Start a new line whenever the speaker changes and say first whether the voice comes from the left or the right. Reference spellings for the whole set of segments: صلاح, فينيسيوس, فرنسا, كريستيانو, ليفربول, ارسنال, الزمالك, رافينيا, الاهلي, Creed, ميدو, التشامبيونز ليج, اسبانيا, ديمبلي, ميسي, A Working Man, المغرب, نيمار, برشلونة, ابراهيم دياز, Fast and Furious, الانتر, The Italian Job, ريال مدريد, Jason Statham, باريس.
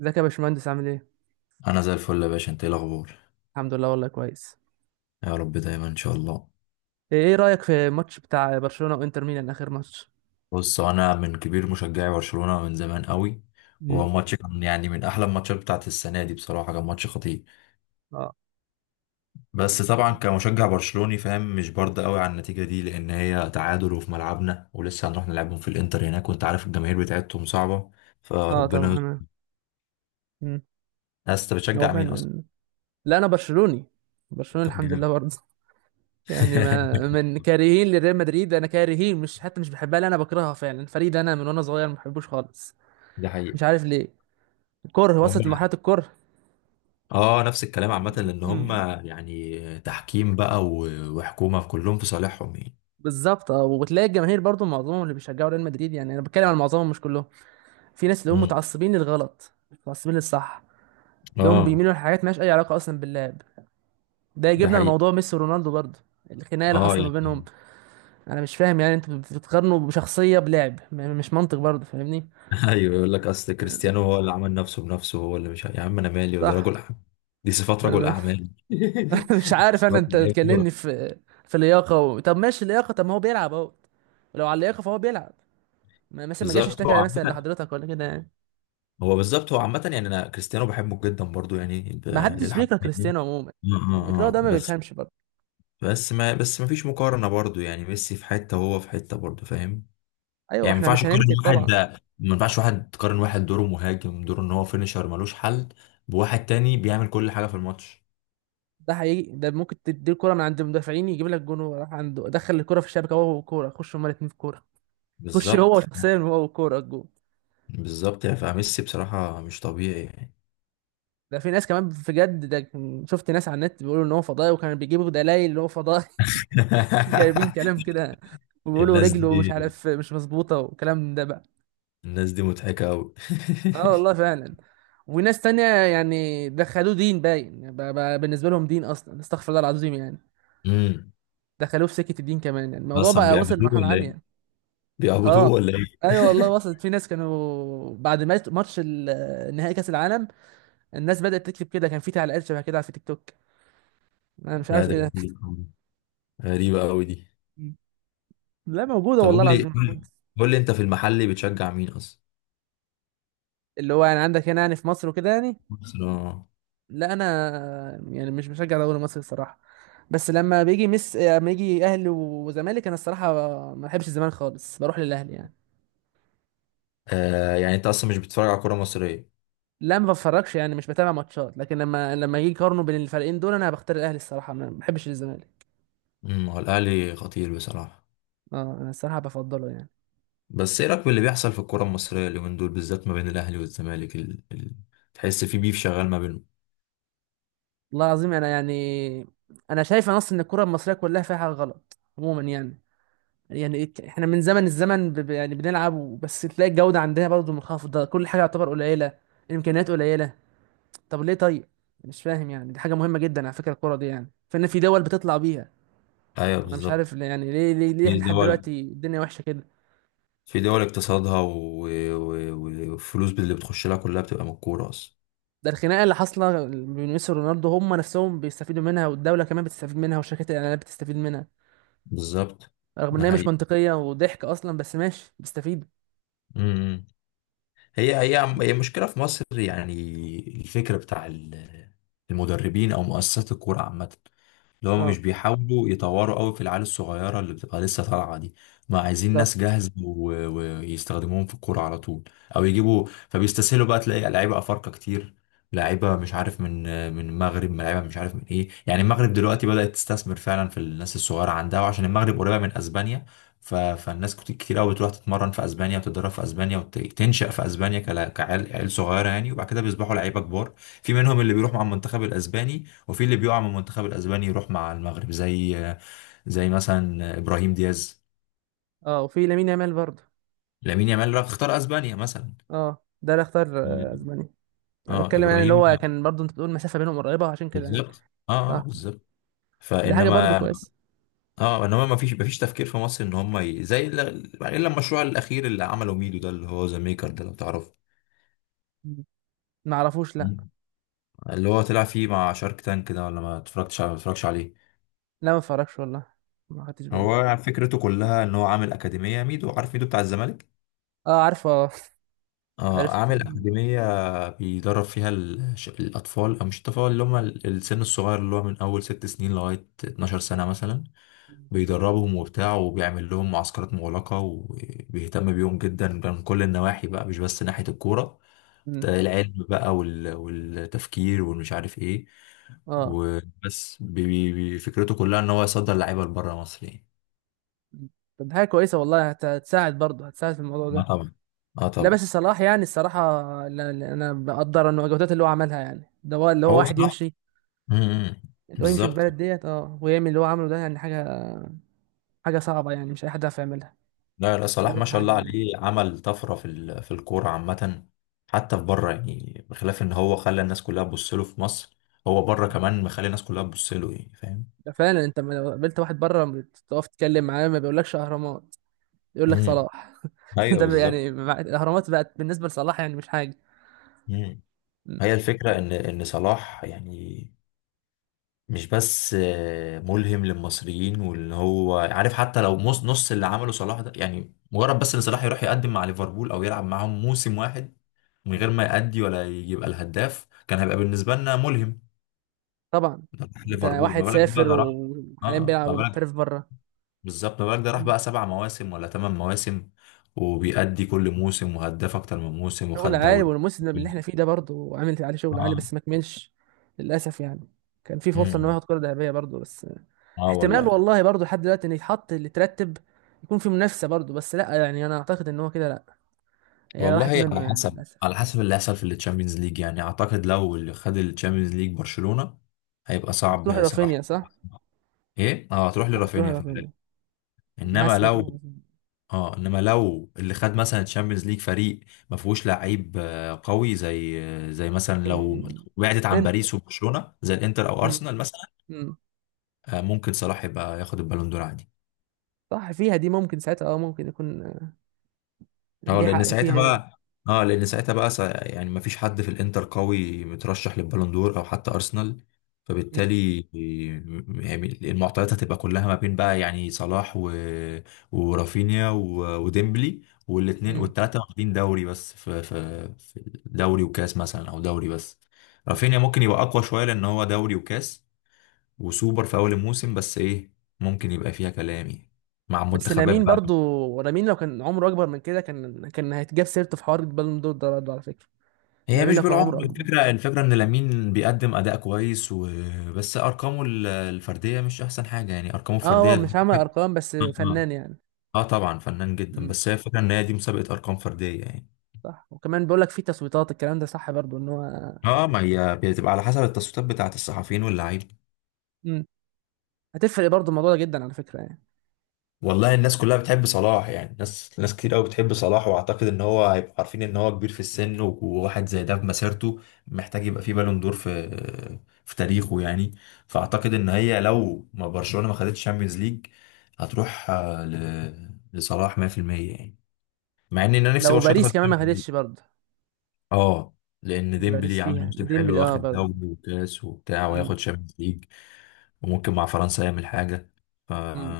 right: ازيك يا باشمهندس، عامل ايه؟
left: انا زي الفل يا باشا، انت ايه الاخبار؟
right: الحمد لله، والله كويس.
left: يا رب دايما ان شاء الله.
right: إيه رأيك في الماتش بتاع برشلونة وانتر ميلان، اخر ماتش؟
left: بص، انا من كبير مشجعي برشلونة من زمان قوي. وهو
right: مم.
left: ماتش كان يعني من احلى الماتشات بتاعت السنه دي، بصراحه كان ماتش خطير.
right: اه.
left: بس طبعا كمشجع برشلوني فاهم مش برد قوي على النتيجه دي، لان هي تعادل وفي ملعبنا ولسه هنروح نلعبهم في الانتر هناك، وانت عارف الجماهير بتاعتهم صعبه،
right: اه
left: فربنا
right: طبعا
left: يستر.
right: انا. مم.
left: بس انت
right: هو
left: بتشجع مين اصلا؟
right: فعلا. لا انا برشلوني. برشلونة
left: طب
right: الحمد
left: جامد.
right: لله برضه. يعني ما من كارهين لريال مدريد، انا كارهين، مش حتى مش بحبها، لا انا بكرهها فعلا، الفريق ده انا من وانا صغير ما بحبوش خالص.
left: ده
right: مش
left: حقيقي.
right: عارف ليه. كره وصلت
left: امال.
right: لمرحلة الكره.
left: اه، نفس الكلام عامة لأن هم
right: مم.
left: يعني تحكيم بقى و- وحكومة كلهم في صالحهم يعني.
right: بالظبط. اه، وبتلاقي الجماهير برضه معظمهم اللي بيشجعوا ريال مدريد، يعني انا بتكلم عن معظمهم مش كلهم. في ناس اللي هم
left: مم.
right: متعصبين للغلط، متعصبين للصح. تلاقيهم
left: اه.
right: بيميلوا لحاجات مالهاش اي علاقه اصلا باللعب. ده
left: ده
right: يجيبنا
left: حقيقي.
right: لموضوع ميسي ورونالدو برضه. الخناقه اللي
left: اه
right: حاصله ما بينهم.
left: يعني.
right: انا مش فاهم يعني، انتوا بتقارنوا بشخصيه بلعب، مش منطق برضه، فاهمني؟
left: ايوه، يقول لك اصل كريستيانو هو اللي عمل نفسه بنفسه، هو اللي مش ع- يا عم انا مالي، وده
right: صح.
left: رجل اعمال. دي صفات
right: انا
left: رجل
right: م-
left: اعمال.
right: مش عارف، انا
left: صفات
right: انت
left: لعيب
right: تكلمني
left: كورة.
right: في في لياقه طب ماشي لياقه، طب ما هو بيلعب اهو. لو على اللياقه فهو بيلعب. مثلا ما جاش
left: بالظبط. هو
right: اشتكى مثلا
left: عامة،
right: لحضرتك ولا كده يعني.
left: هو بالظبط، هو عامة يعني انا كريستيانو بحبه جدا برضو يعني
right: ما حدش
left: للحق
right: بيكره
left: يعني.
right: كريستيانو عموما. الاكراه ده ما
left: بس.
right: بيفهمش برضه.
left: بس ما فيش مقارنة برضو، يعني ميسي في حتة وهو في حتة برضو، فاهم؟
right: ايوه
left: يعني ما
right: احنا
left: ينفعش
right: مش
left: تقارن
right: هننكر
left: واحد.
right: طبعا.
left: ما ينفعش تقارن واحد دوره مهاجم، دوره ان هو فينيشر ملوش حل، بواحد تاني بيعمل كل حاجة في الماتش.
right: ده حقيقي، ده ممكن تدي الكرة من عند المدافعين يجيب لك جون، وراح عنده دخل الكرة في الشبكة، هو والكورة، خش هما الاتنين في الكورة. خش هو
left: بالظبط.
right: شخصيا هو والكورة الجون.
left: بالظبط يعني، فميسي بصراحة مش طبيعي يعني.
right: ده في ناس كمان بجد ده شفت ناس على النت بيقولوا ان هو فضائي، وكانوا بيجيبوا دلائل ان هو فضائي. جايبين كلام كده. وبيقولوا
left: الناس
right: رجله مش
left: دي
right: عارف مش مظبوطة والكلام ده بقى.
left: الناس دي مضحكة أوي.
right: اه والله فعلا. وناس تانية يعني دخلوه دين باين، بقى بالنسبة لهم دين، اصلا استغفر الله العظيم يعني.
left: امم
right: دخلوه في سكة الدين كمان، يعني الموضوع
left: أصلا
right: بقى وصل
left: بيعبدوه
right: لمرحلة
left: ولا إيه؟
right: عالية. اه.
left: بيعبدوه ولا إيه؟
right: ايوه والله، وصلت في ناس كانوا بعد ماتش نهائي كاس العالم، الناس بدات تكتب كده، كان في تعليقات شبه كده على في تيك توك. انا مش
left: لا،
right: عارف
left: ده
right: ايه ده.
left: غريب أوي. غريبة أوي دي.
right: مم. لا موجوده
left: طب
right: والله
left: قول لي
right: العظيم، موجوده.
left: قول لي أنت في المحل بتشجع مين أصلا؟
right: اللي هو يعني عندك هنا يعني في مصر وكده يعني.
left: برشلونة.
right: لا انا يعني مش بشجع دوري مصر الصراحه. بس لما بيجي مس لما يجي اهلي وزمالك، انا الصراحه ما بحبش الزمالك خالص، بروح للاهلي يعني.
left: آه، يعني أنت أصلا مش بتتفرج على كورة مصرية.
right: لا ما بتفرجش، يعني مش بتابع ماتشات، لكن لما يجي يقارنوا بين الفريقين دول انا بختار الاهلي الصراحه، انا ما بحبش الزمالك.
left: هو الاهلي خطير بصراحه.
right: اه انا الصراحه بفضله يعني.
left: بس ايه رايك باللي بيحصل في الكره المصريه اليومين دول بالذات، ما بين الاهلي والزمالك؟ تحس في بيف شغال ما بينهم.
right: والله العظيم انا يعني، انا شايف اصلا ان الكره المصريه كلها فيها حاجه غلط عموما يعني. يعني احنا من زمن الزمن يعني بنلعب، بس تلاقي الجوده عندنا برضو منخفضه، كل حاجه يعتبر قليله. الامكانيات قليله. طب ليه طيب؟ مش فاهم يعني، دي حاجه مهمه جدا على فكره الكره دي يعني، فان في دول بتطلع بيها.
left: ايوه
right: انا مش عارف
left: بالظبط.
right: يعني ليه
left: في
right: لحد
left: دول
right: دلوقتي الدنيا وحشه كده؟
left: في دول اقتصادها و- و- و- والفلوس اللي بتخش لها كلها بتبقى من الكوره اصلا.
right: ده الخناقه اللي حاصله بين ميسي ورونالدو هم نفسهم بيستفيدوا منها، والدوله كمان بتستفيد منها، وشركات الاعلانات بتستفيد منها.
left: بالظبط.
right: رغم ان
left: ده
right: هي مش
left: حقيقي.
right: منطقيه وضحك اصلا، بس ماشي بيستفيدوا.
left: امم هي مشكله في مصر يعني. الفكره بتاع المدربين او مؤسسات الكوره عامه، اللي هم مش
right: اه
left: بيحاولوا يطوروا قوي في العيال الصغيره اللي بتبقى لسه طالعه دي. ما عايزين ناس
right: بالظبط.
left: جاهزه ويستخدموهم في الكوره على طول، او يجيبوا، فبيستسهلوا بقى تلاقي لعيبه افارقه كتير، لعيبه مش عارف من، من المغرب، لعيبه مش عارف من ايه يعني. المغرب دلوقتي بدات تستثمر فعلا في الناس الصغيره عندها، وعشان المغرب قريبه من اسبانيا، ف... فالناس كتير قوي بتروح تتمرن في اسبانيا وتتدرب في اسبانيا وتنشأ في اسبانيا كعيال، عيال صغيره يعني، وبعد كده بيصبحوا لعيبه كبار. في منهم اللي بيروح مع المنتخب الاسباني، وفي اللي بيقع من المنتخب الاسباني يروح مع المغرب، زي، زي مثلا ابراهيم دياز.
right: اه وفي لامين يامال برضه.
left: لامين يامال راح اختار اسبانيا مثلا.
right: اه ده اللي اختار. آه، اسبانيا. انا
left: اه
right: بتكلم يعني اللي
left: ابراهيم.
right: هو كان برضه انت بتقول المسافه بينهم قريبه عشان كده يعني.
left: بالظبط. اه
right: صح.
left: بالظبط.
right: دي حاجه برضه
left: فانما،
right: كويسه.
left: اه انما ما فيش تفكير في مصر ان هم زي يعني، الا المشروع الاخير اللي عمله ميدو ده، اللي هو ذا ميكر ده، لو تعرفه.
right: مم. ما اعرفوش، لا.
left: اللي هو طلع فيه مع شارك تانك ده، ولا ما اتفرجتش، ما اتفرجتش عليه.
right: لا ما اتفرجش والله، ما خدتش بالي.
left: هو فكرته كلها ان هو عامل اكاديميه ميدو، عارف ميدو بتاع الزمالك.
right: اه عارفه. آه.
left: اه
right: عرفت.
left: اعمل اكاديميه، بيدرب فيها الاطفال، او مش الاطفال، اللي هم السن الصغير، اللي هو من اول ست سنين لغايه 12 سنه مثلا. بيدربهم وبتاع، وبيعمل لهم معسكرات مغلقه، وبيهتم بيهم جدا من كل النواحي بقى، مش بس ناحيه الكوره.
right: مم.
left: العلم بقى وال- والتفكير والمش عارف ايه.
right: اه.
left: وبس فكرته كلها ان هو يصدر لعيبه لبره مصر يعني.
right: مم. طب دي حاجه كويسه والله، هتساعد برضه، هتساعد في الموضوع
left: اه
right: ده.
left: طبعا. اه
right: لا بس
left: طبعا.
right: صلاح يعني الصراحه، لا- لا، انا بقدر انه الجهودات اللي هو عملها، يعني ده هو اللي هو
left: هو
right: واحد
left: صح.
right: يمشي،
left: امم.
right: اللي هو يمشي في
left: بالظبط.
right: البلد ديت، اه، ويعمل اللي هو عمله ده، يعني حاجه، حاجه صعبه، يعني مش اي حد يعرف يعملها.
left: لا لا، صلاح
right: بقدر
left: ما شاء الله
right: يعني.
left: عليه، عمل طفرة في في الكورة عامة، حتى في بره يعني، بخلاف ان هو خلى الناس كلها تبص له في مصر، هو بره كمان مخلي الناس كلها تبص له يعني، فاهم؟
right: ده فعلا انت لما لو قابلت واحد بره تقف تتكلم معاه ما بيقولكش اهرامات، يقول لك
left: امم.
right: صلاح.
left: ايوه
right: ده
left: بالظبط.
right: يعني، الاهرامات بقت بالنسبه لصلاح يعني مش حاجه.
left: امم.
right: م.
left: هي الفكرة ان صلاح يعني مش بس آه، ملهم للمصريين، وان هو عارف حتى لو نص اللي عمله صلاح ده، يعني مجرد بس ان صلاح يروح يقدم مع ليفربول او يلعب معاهم موسم واحد، من غير ما يأدي ولا يبقى الهداف، كان هيبقى بالنسبة لنا ملهم.
right: طبعا.
left: ده راح
right: انت
left: ليفربول، ما
right: واحد
left: بالك بقى،
right: سافر
left: ده راح. اه
right: وحاليا
left: آه،
right: بيلعب
left: ما بالك.
right: ومحترف بره.
left: بالظبط ما بالك، ده راح
right: م.
left: بقى سبع مواسم ولا ثمان مواسم، وبيأدي كل موسم، وهداف اكتر من موسم،
right: شغل
left: وخد
right: عالي،
left: دوري.
right: والموسم اللي احنا فيه ده برضه عامل عليه شغل عالي
left: اه.
right: بس ما كملش، للاسف يعني. كان في فرصه ان هو
left: امم.
right: ياخد كره ذهبيه برضه بس.
left: اه
right: احتمال
left: والله.
right: والله برضه لحد دلوقتي ان يتحط اللي ترتب، يكون في منافسه برضه، بس لا يعني، انا اعتقد ان هو كده لا. هي
left: والله
right: راحت منه
left: على
right: يعني
left: حسب،
right: للاسف.
left: على حسب اللي هيحصل في التشامبيونز ليج يعني. اعتقد لو اللي خد التشامبيونز ليج برشلونة، هيبقى
right: ممكن تروح
left: صعب صراحة.
right: لرافينيا، صح.
left: ايه اه، هتروح
right: ممكن تروح
left: لرافينيا في
right: لغاية
left: الغالب.
right: مني. انا
left: انما
right: حاسس انها
left: لو،
right: تروح لغاية مني
left: اه انما لو اللي خد مثلا تشامبيونز ليج فريق ما فيهوش لعيب آه، قوي، زي، زي مثلا لو
right: لكن.
left: بعدت عن
right: انت.
left: باريس وبرشلونه، زي الانتر او
right: امم.
left: ارسنال مثلا،
right: امم.
left: آه، ممكن صلاح يبقى ياخد البالون دور عادي.
right: صح فيها دي، ممكن ساعتها اه، ممكن يكون. آه،
left: اه
right: ليه
left: لان
right: حق
left: ساعتها
right: فيها يعني.
left: بقى، يعني ما فيش حد في الانتر قوي مترشح للبالون دور او حتى ارسنال،
right: امم.
left: فبالتالي، يعني المعطيات هتبقى كلها ما بين بقى، يعني صلاح و... ورافينيا و... وديمبلي، والاثنين
right: امم.
left: والثلاثه واخدين دوري بس، في في في دوري وكاس مثلا، او دوري بس. رافينيا ممكن يبقى اقوى شويه، لان هو دوري وكاس وسوبر في اول الموسم، بس ايه، ممكن يبقى فيها كلام يعني، مع
right: بس
left: منتخبات.
right: لامين برضو، لامين لو كان عمره اكبر من كده كان هيتجاب سيرته في حوار البالون دور ده برضه على فكره.
left: هي
right: لامين
left: مش
right: لو كان
left: بالعمر
right: عمره اكبر.
left: الفكرة، الفكرة ان لامين بيقدم اداء كويس وبس، ارقامه الفردية مش احسن حاجة يعني، ارقامه
right: اه، هو
left: الفردية.
right: مش عامل ارقام بس،
left: اه آه،
right: فنان يعني.
left: آه طبعا فنان جدا،
right: امم.
left: بس هي الفكرة ان هي دي مسابقة ارقام فردية يعني.
right: صح، وكمان بيقول لك في تصويتات، الكلام ده صح برضو، ان هو.
left: اه، ما هي بتبقى على حسب التصويتات بتاعة الصحفيين واللعيبة.
right: امم. هتفرق برضو الموضوع ده جدا على فكره يعني.
left: والله الناس كلها بتحب صلاح يعني، ناس، ناس كتير قوي بتحب صلاح، واعتقد ان هو هيبقوا عارفين ان هو كبير في السن، و- وواحد زي ده في مسيرته محتاج يبقى فيه بالون دور في، في تاريخه يعني. فاعتقد ان هي لو ما برشلونة ما خدتش شامبيونز ليج، هتروح آه، ل... لصلاح 100%، يعني، مع ان انا نفسي
right: لو
left: برشلونة
right: باريس
left: تاخد
right: كمان ما
left: شامبيونز ليج.
right: خدتش برضو.
left: اه، لان
right: إن باريس
left: ديمبلي عامل
right: فيها
left: موسم
right: ديمبلي
left: حلو،
right: اه
left: واخد
right: برضو.
left: دوري وكاس وبتاع، وياخد شامبيونز ليج، وممكن مع فرنسا يعمل حاجة. ف...
right: امم.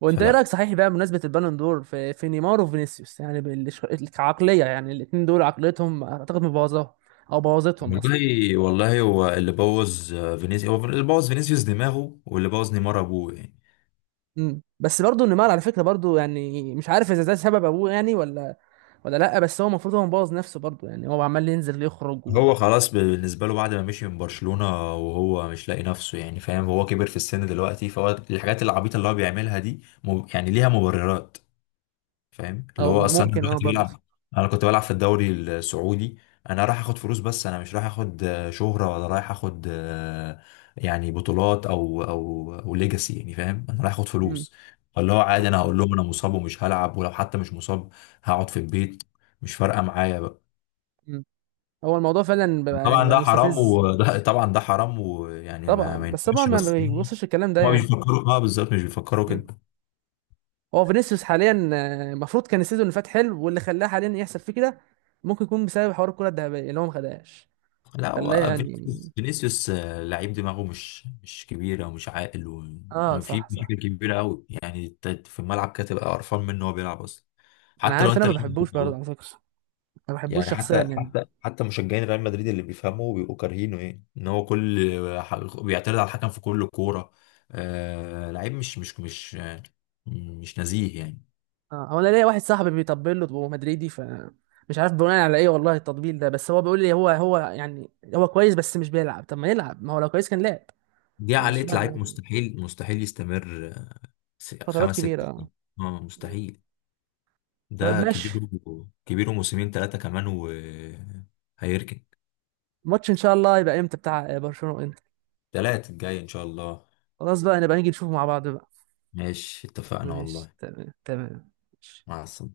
right: وانت ايه رايك
left: فلا،
right: صحيح بقى، بمناسبه البالون دور، في نيمار وفينيسيوس، يعني كعقليه يعني، الاثنين دول عقليتهم اعتقد مبوظاها، او بوظتهم اصلا.
left: والله، والله هو اللي بوظ آه، فينيسيوس، هو اللي بوظ فينيسيوس دماغه، واللي بوظ نيمار ابوه يعني.
right: امم. بس برضه نيمار على فكره برضه يعني، مش عارف اذا ده سبب ابوه يعني، ولا. لا بس هو المفروض هو مبوظ نفسه برضه يعني، هو عمال ينزل يخرج
left: هو خلاص بالنسبه له بعد ما مشي من برشلونه، وهو مش لاقي نفسه يعني، فاهم؟ هو كبر في السن دلوقتي، فهو الحاجات العبيطه اللي هو بيعملها دي يعني ليها مبررات. فاهم، اللي
right: او
left: هو اصلا انا
right: ممكن اه
left: دلوقتي
right: برضه.
left: بلعب، انا كنت بلعب في الدوري السعودي، انا رايح اخد فلوس، بس انا مش رايح اخد آه، شهرة، ولا رايح اخد آه، يعني بطولات، او ليجاسي يعني، فاهم؟ انا رايح اخد
right: امم.
left: فلوس. فاللي هو عادي،
right: صح.
left: انا هقول لهم انا مصاب ومش هلعب، ولو حتى مش مصاب هقعد في البيت، مش فارقة معايا بقى.
right: امم. هو الموضوع فعلا بقى يعني
left: طبعا
right: بقى
left: ده حرام،
right: مستفز.
left: وده طبعا ده حرام، ويعني ما,
right: طبعا
left: ما
right: بس طبعا،
left: ينفعش
right: ما
left: بس يعني.
right: بيبصش الكلام ده
left: هما مش
right: يعني.
left: بيفكروا، اه بالظبط مش بيفكروا
right: مم.
left: كده.
right: هو فينيسيوس حاليا آه، المفروض كان السيزون اللي فات حلو، واللي خلاه حاليا يحصل فيه كده، ممكن يكون بسبب حوار الكرة الذهبية اللي هو ما خدهاش،
left: لا،
right: خلاه
left: هو
right: يعني.
left: فينيسيوس آه، لعيب دماغه مش كبيرة ومش عاقل،
right: اه
left: وفي
right: صح صح.
left: مشاكل كبيرة قوي يعني، انت في الملعب كده تبقى قرفان منه وهو بيلعب اصلا،
right: انا
left: حتى لو
right: عارف
left: انت
right: انا ما
left: ريال مدريد
right: بحبوش برضه
left: والله.
right: على فكرة، ما بحبوش
left: يعني
right: شخصيا يعني.
left: حتى مشجعين ريال مدريد اللي بيفهموا بيبقوا كارهينه، ايه ان هو كل بيعترض على الحكم في كل كورة، آه لعيب مش نزيه يعني.
right: اه هو، انا ليا واحد صاحبي بيطبل له وهو مدريدي، ف مش عارف بناء على ايه والله التطبيل ده، بس هو بيقول لي هو يعني، هو كويس بس مش بيلعب، طب ما يلعب، ما هو لو كويس كان لعب.
left: دي
right: انا مش
left: عقلية
right: فاهم
left: لعيب،
right: يعني.
left: مستحيل،
right: فترات
left: خمس ست
right: كبيرة اه.
left: سنين. اه
right: مم.
left: مستحيل.
right: طيب
left: ده
right: ماشي.
left: كبير، كبير، وموسمين ثلاثة كمان وهيركن.
right: الماتش ان شاء الله يبقى امتى بتاع برشلونة وانتر؟
left: تلاتة الجاي إن شاء الله.
right: خلاص بقى، نبقى نيجي نشوفه مع بعض بقى.
left: ماشي اتفقنا
right: ماشي
left: والله.
right: تمام تمام ماشي.
left: مع السلامة.